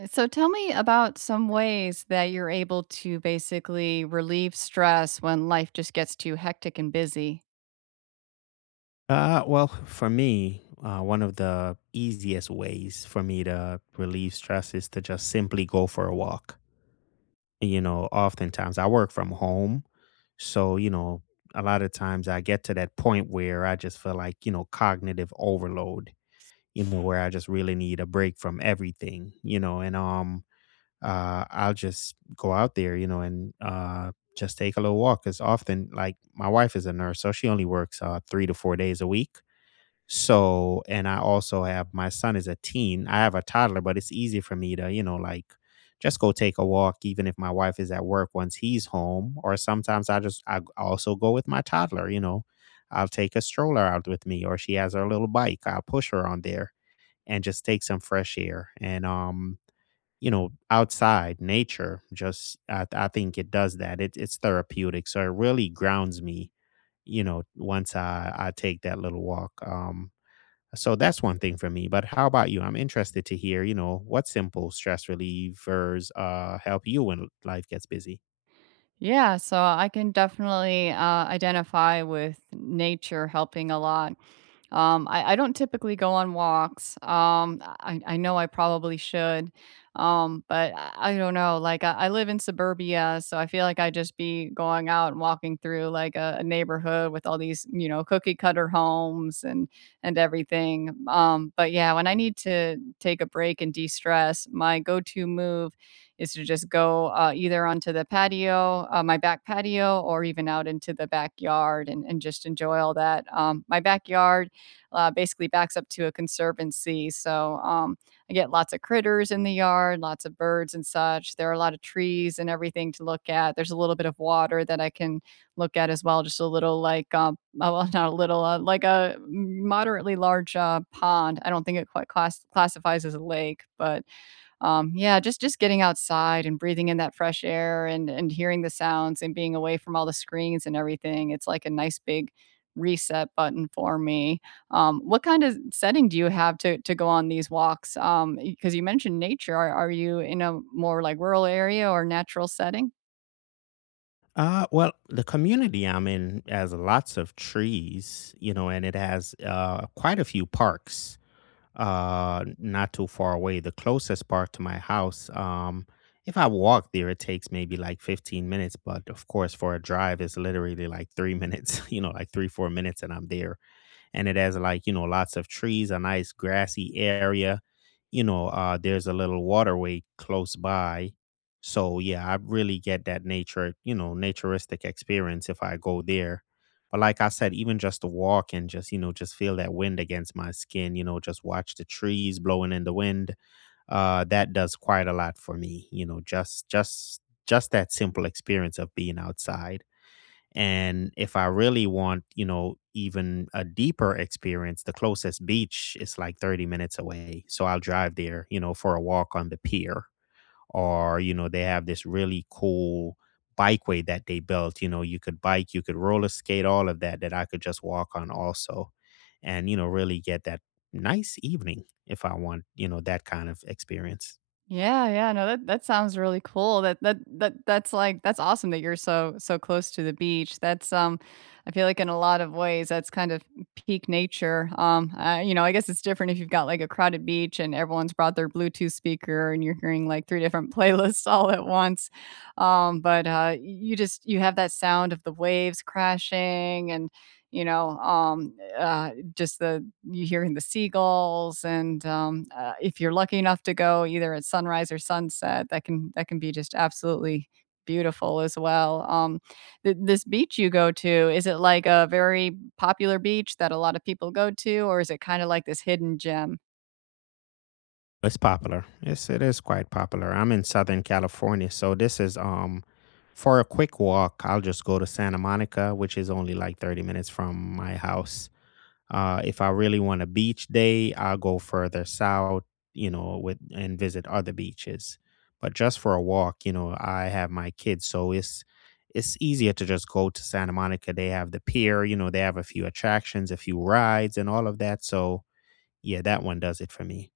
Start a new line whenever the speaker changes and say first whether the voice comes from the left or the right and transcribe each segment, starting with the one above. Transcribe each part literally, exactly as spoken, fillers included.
right: Uh, So tell me about some ways that you're able to basically relieve stress when life just gets too hectic and busy.
left: Uh, well, for me, uh, one of the easiest ways for me to relieve stress is to just simply go for a walk. You know, oftentimes I work from home. So, you know, a lot of times I get to that point where I just feel like, you know, cognitive overload, you know, where I just really need a break from everything, you know, and, um, uh, I'll just go out there, you know, and, uh, just take a little walk. Cause often, like, my wife is a nurse, so she only works, uh, three to four days a week. So, and I also have my son is a teen. I have a toddler, but it's easy for me to, you know, like just go take a walk, even if my wife is at work once he's home. Or sometimes I just, I also go with my toddler, you know, I'll take a stroller out with me, or she has her little bike. I'll push her on there and just take some fresh air. And, um, you know, outside nature, just I, I think it does that. It, it's therapeutic. So it really grounds me, you know, once I, I take that little walk. Um, so that's one thing for me. But how about you? I'm interested to hear, you know, what simple stress relievers uh, help you when life gets busy.
right: Yeah, so I can definitely uh, identify with nature helping a lot. Um, I, I don't typically go on walks. Um, I, I know I probably should. Um, but I, I don't know. Like I, I live in suburbia, so I feel like I just be going out and walking through like a, a neighborhood with all these, you know, cookie cutter homes and and everything. Um, but yeah, when I need to take a break and de-stress, my go-to move is to just go uh, either onto the patio, uh, my back patio, or even out into the backyard and, and just enjoy all that. Um, my backyard uh, basically backs up to a conservancy. So um, I get lots of critters in the yard, lots of birds and such. There are a lot of trees and everything to look at. There's a little bit of water that I can look at as well, just a little like, um, oh, well, not a little, uh, like a moderately large uh, pond. I don't think it quite class- classifies as a lake, but um, yeah, just just getting outside and breathing in that fresh air and and hearing the sounds and being away from all the screens and everything. It's like a nice big reset button for me. Um, what kind of setting do you have to to go on these walks? Um, because you mentioned nature. Are, are you in a more like rural area or natural setting?
left: Uh, well, the community I'm in has lots of trees, you know, and it has uh, quite a few parks uh, not too far away. The closest park to my house, um, if I walk there, it takes maybe like fifteen minutes. But of course, for a drive, it's literally like three minutes, you know, like three, four minutes, and I'm there. And it has like, you know, lots of trees, a nice grassy area, you know. Uh there's a little waterway close by. So yeah, I really get that nature, you know, naturistic experience if I go there. But like I said, even just to walk and just, you know, just feel that wind against my skin, you know, just watch the trees blowing in the wind. Uh that does quite a lot for me, you know, just just just that simple experience of being outside. And if I really want, you know, even a deeper experience, the closest beach is like thirty minutes away. So I'll drive there, you know, for a walk on the pier. Or, you know, they have this really cool bikeway that they built. You know, you could bike, you could roller skate, all of that, that I could just walk on also. And, you know, really get that nice evening if I want, you know, that kind of experience.
right: Yeah, yeah, no, that that sounds really cool. That that that that's like that's awesome that you're so so close to the beach. That's um, I feel like in a lot of ways that's kind of peak nature. Um, uh, you know, I guess it's different if you've got like a crowded beach and everyone's brought their Bluetooth speaker and you're hearing like three different playlists all at once. Um, but uh, You just you have that sound of the waves crashing and you know um uh, just the you hearing the seagulls and, um, uh, if you're lucky enough to go either at sunrise or sunset, that can that can be just absolutely beautiful as well. Um, th this beach you go to, is it like a very popular beach that a lot of people go to, or is it kinda like this hidden gem?
left: It's popular. Yes, it is quite popular. I'm in Southern California, so this is, um for a quick walk, I'll just go to Santa Monica, which is only like thirty minutes from my house. Uh if I really want a beach day, I'll go further south, you know, with and visit other beaches. But just for a walk, you know, I have my kids, so it's it's easier to just go to Santa Monica. They have the pier, you know, they have a few attractions, a few rides and all of that. So, yeah, that one does it for me.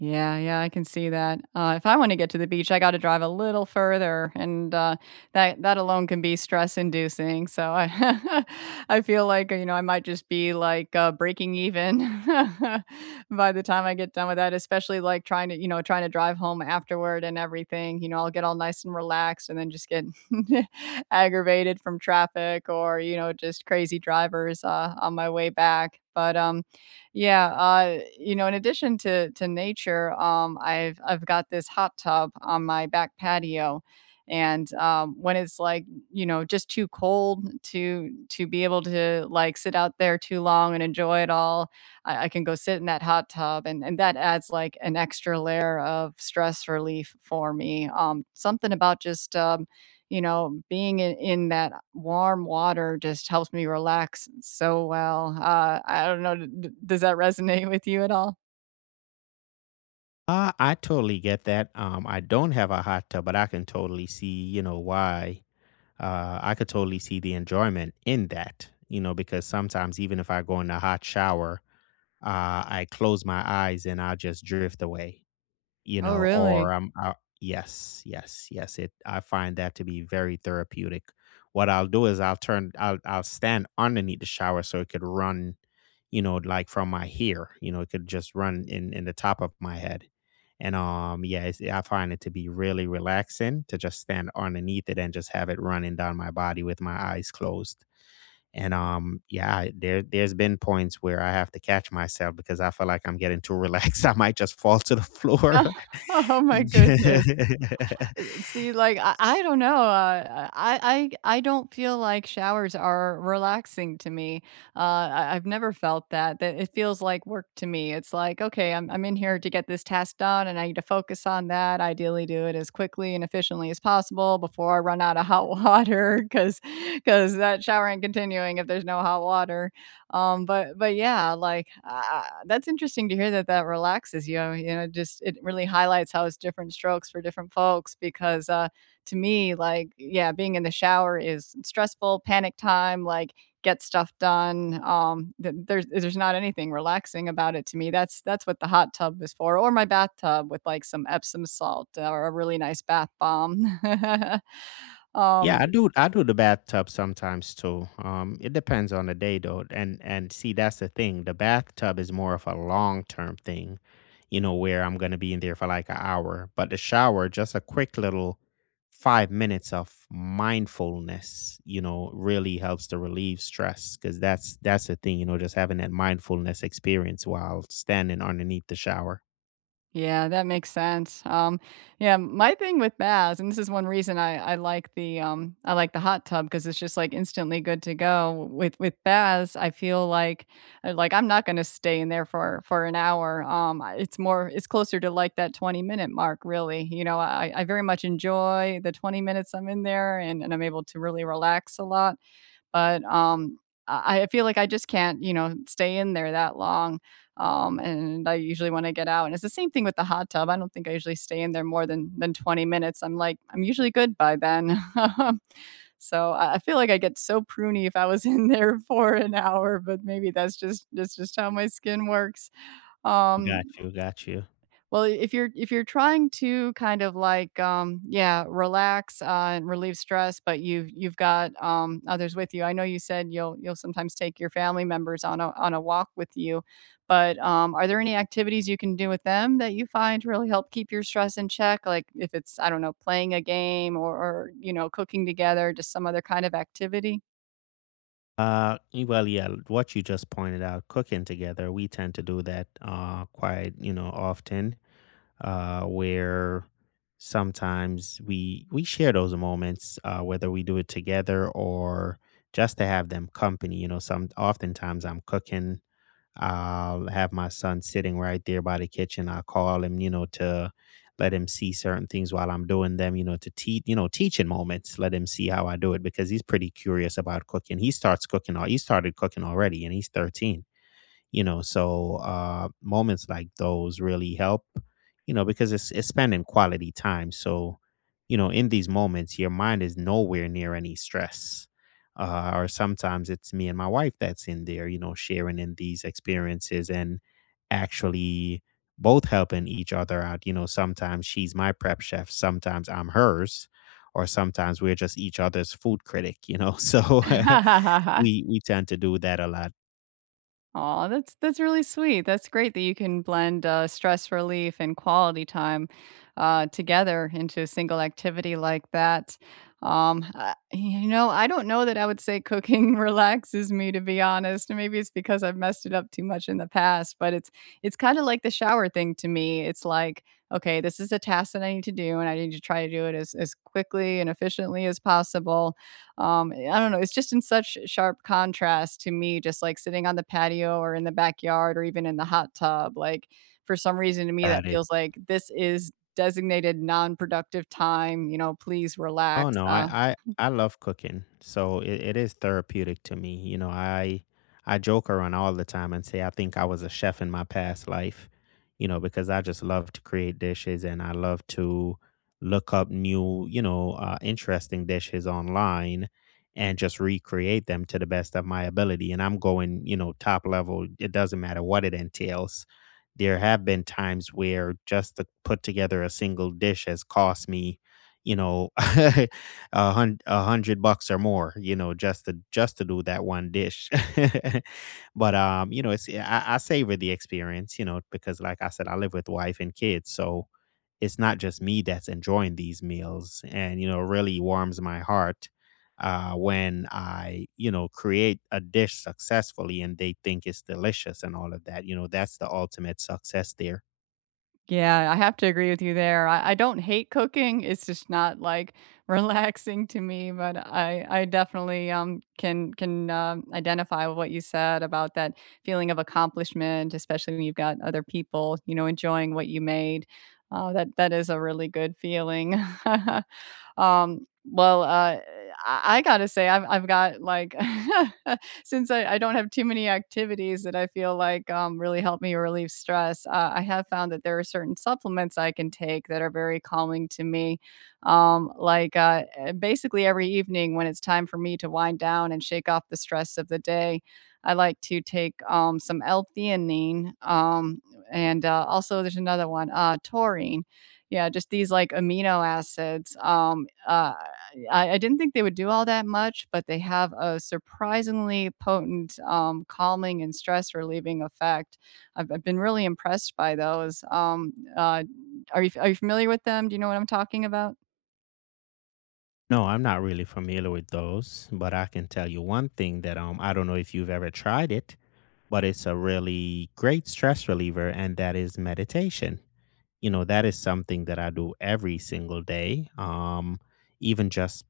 right: Yeah, yeah, I can see that. Uh, if I want to get to the beach, I got to drive a little further, and uh, that that alone can be stress inducing. So I, I feel like uh, you know I might just be like uh, breaking even by the time I get done with that. Especially like trying to you know trying to drive home afterward and everything. You know, I'll get all nice and relaxed, and then just get aggravated from traffic or you know just crazy drivers uh, on my way back. But um, yeah, uh, you know, in addition to to nature, um, I've I've got this hot tub on my back patio, and um, when it's like you know just too cold to to be able to like sit out there too long and enjoy it all, I, I can go sit in that hot tub, and and that adds like an extra layer of stress relief for me. Um, something about just um, you know, being in in that warm water just helps me relax so well. Uh, I don't know, d d does that resonate with you at all?
left: Uh, I totally get that. Um, I don't have a hot tub, but I can totally see, you know, why. Uh, I could totally see the enjoyment in that, you know, because sometimes even if I go in a hot shower, uh, I close my eyes and I'll just drift away. You
right: Oh,
left: know,
right: really?
left: or I'm I yes, yes, yes, it I find that to be very therapeutic. What I'll do is I'll turn I'll I'll stand underneath the shower so it could run, you know, like from my hair, you know, it could just run in in the top of my head. And um yeah, it's, I find it to be really relaxing to just stand underneath it and just have it running down my body with my eyes closed. And um, yeah, I- there there's been points where I have to catch myself because I feel like I'm getting too relaxed. I might just fall to the floor.
right: Oh, my goodness.
left: Yeah.
right: Uh, see, like, I I don't know, uh, I I I don't feel like showers are relaxing to me. Uh, I I've never felt that, that it feels like work to me. It's like, "Okay, I'm I'm in here to get this task done, and I need to focus on that, ideally do it as quickly and efficiently as possible before I run out of hot water. Because, because that shower ain't continuing if there's no hot water." Um, but but yeah, like, uh, that's interesting to hear that that relaxes you. I mean, you know, just it really highlights how it's different strokes for different folks because, uh, to me, like, yeah, being in the shower is stressful, panic time, like, get stuff done. Um, th- there's there's not anything relaxing about it to me. That's that's what the hot tub is for, or my bathtub with like some Epsom salt uh, or a really nice bath bomb.
left: Yeah, I
right: um,
left: do I do the bathtub sometimes too. Um, it depends on the day though. And and see that's the thing. The bathtub is more of a long-term thing, you know, where I'm gonna be in there for like an hour. But the shower, just a quick little five minutes of mindfulness, you know, really helps to relieve stress. Cause that's that's the thing, you know, just having that mindfulness experience while standing underneath the shower.
right: Yeah, that makes sense. Um, yeah, my thing with baths, and this is one reason I, I like the um I like the hot tub because it's just like instantly good to go. With with baths, I feel like uh, like I'm not going to stay in there for for an hour. Um, I- it's more it's closer to like that twenty minute mark, really. You know, I I very much enjoy the twenty minutes I'm in there, and and I'm able to really relax a lot. But, um, I I feel like I just can't, you know, stay in there that long, um, and I usually wanna get out, and it's the same thing with the hot tub. I don't think I usually stay in there more than than twenty minutes. I'm like, I'm usually good by then. So, I I feel like I get so pruny if I was in there for an hour, but maybe that's just that's just how my skin works.
left: Got
right: Um,
left: you, got you.
right: well, if you're if you're trying to kind of like, um, yeah, relax, uh, and relieve stress, but you've you've got, um, others with you. I know you said you'll you'll sometimes take your family members on a on a walk with you, but, um, are there any activities you can do with them that you find really help keep your stress in check? Like if it's, I don't know, playing a game or or, you know, cooking together, just some other kind of activity?
left: Uh, y- well, yeah, what you just pointed out, cooking together, we tend to do that uh quite, you know, often, uh, where sometimes we we share those moments, uh, whether we do it together or just to have them company. You know, some oftentimes I'm cooking. I'll have my son sitting right there by the kitchen. I'll call him, you know, to let him see certain things while I'm doing them, you know, to teach, you know, teaching moments. Let him see how I do it because he's pretty curious about cooking. He starts cooking, al- he started cooking already and he's thirteen, you know. So uh moments like those really help, you know, because it's it's spending quality time. So, you know, in these moments your mind is nowhere near any stress. Uh or sometimes it's me and my wife that's in there, you know, sharing in these experiences and actually both helping each other out, you know. Sometimes she's my prep chef, sometimes I'm hers, or sometimes we're just each other's food critic, you know. So we we tend to do that a lot
right: Oh, that's that's really sweet. That's great that you can blend, uh, stress relief and quality time, uh, together into a single activity like that. Um, uh, you know, I don't know that I would say cooking relaxes me, to be honest. Maybe it's because I've messed it up too much in the past, but it's it's kinda like the shower thing to me. It's like, "Okay, this is a task that I need to do, and I need to try to do it as as quickly and efficiently as possible." Um, eh, I don't know, it's just in such sharp contrast to me just, like, sitting on the patio or in the backyard or even in the hot tub, like, for some reason to me that
left: about it.
right: feels like this is designated non-productive time, you know, please
left: Oh
right: relax,
left: no, I
right: uh
left: I, I love cooking, so it, it is therapeutic to me. You know, I I joke around all the time and say I think I was a chef in my past life, you know, because I just love to create dishes and I love to look up new, you know, uh, interesting dishes online and just recreate them to the best of my ability. And I'm going, you know, top level. It doesn't matter what it entails. There have been times where just to put together a single dish has cost me, you know, a hundred a hundred bucks or more, you know, just to just to do that one dish. But um, you know, it's I, I savor the experience, you know, because like I said, I live with wife and kids, so it's not just me that's enjoying these meals, and you know, it really warms my heart uh, when I, you know, create a dish successfully and they think it's delicious and all of that. You know, that's the ultimate success there.
right: Yeah, I have to agree with you there. I, I don't hate cooking. It's just not like relaxing to me, but I I definitely um can can um, identify with what you said about that feeling of accomplishment, especially when you've got other people, you know, enjoying what you made. Uh, that that is a really good feeling. Um, well, uh, I, I gotta say, I've I've got like since I, I don't have too many activities that I feel like um, really help me relieve stress. Uh, I have found that there are certain supplements I can take that are very calming to me. Um, like uh, uh, basically every evening when it's time for me to wind down and shake off the stress of the day, I like to take um, some L-theanine, um, and uh, also there's another one, uh, taurine. Yeah, just these like amino acids. Um, uh, I I didn't think they would do all that much, but they have a surprisingly potent, um, calming and stress relieving effect. I've I've been really impressed by those. Um, uh, are you are you familiar with them? Do you know what I'm talking about?
left: No, I'm not really familiar with those, but I can tell you one thing that, um I don't know if you've ever tried it, but it's a really great stress reliever, and that is meditation. You know, that is something that I do every single day. Um, even just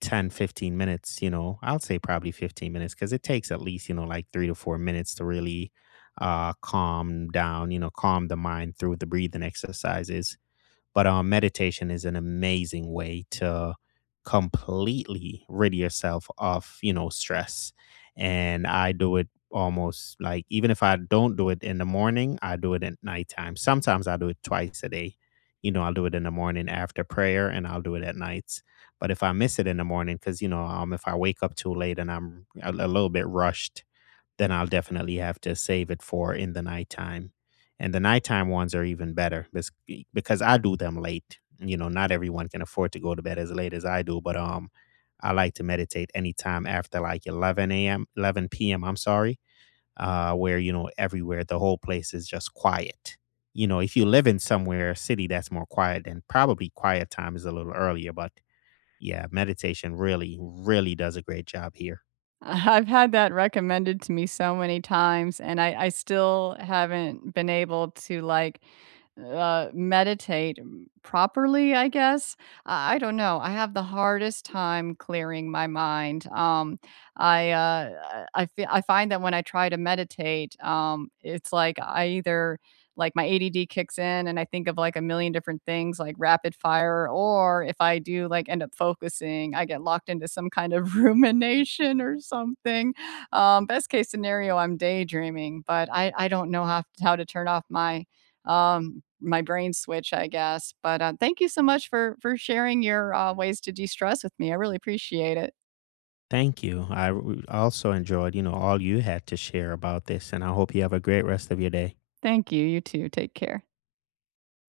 left: ten, fifteen minutes, you know, I'll say probably fifteen minutes because it takes at least, you know, like three to four minutes to really uh, calm down, you know, calm the mind through the breathing exercises. But um, meditation is an amazing way to completely rid yourself of, you know, stress. And I do it almost like even if I don't do it in the morning, I do it at nighttime. Sometimes I do it twice a day. You know, I'll do it in the morning after prayer and I'll do it at nights. But if I miss it in the morning, because, you know, um, if I wake up too late and I'm a a little bit rushed, then I'll definitely have to save it for in the nighttime. And the nighttime ones are even better bes- e, because I do them late. You know, not everyone can afford to go to bed as late as I do, but um, I like to meditate anytime after like eleven a m, eleven p m, I'm sorry, uh, where, you know, everywhere the whole place is just quiet. You know, if you live in somewhere, a city that's more quiet, then probably quiet time is a little earlier. But yeah, meditation really, really does a great job here.
right: I've had that recommended to me so many times, and I I still haven't been able to, like, uh, meditate properly, I guess. I I don't know. I have the hardest time clearing my mind. Um, I uh, I I fe- I find that when I try to meditate, um, it's like I either like my A D D kicks in and I think of like a million different things like rapid fire, or if I do like end up focusing, I get locked into some kind of rumination or something. Um, best case scenario, I'm daydreaming, but I I don't know how how to turn off my um, my brain switch, I guess. But uh, thank you so much for for sharing your uh, ways to de stress with me. I really appreciate it.
left: Thank you. I w- also enjoyed, you know, all you had to share about this, and I hope you have a great rest of your day.
right: Thank you. You too. Take care.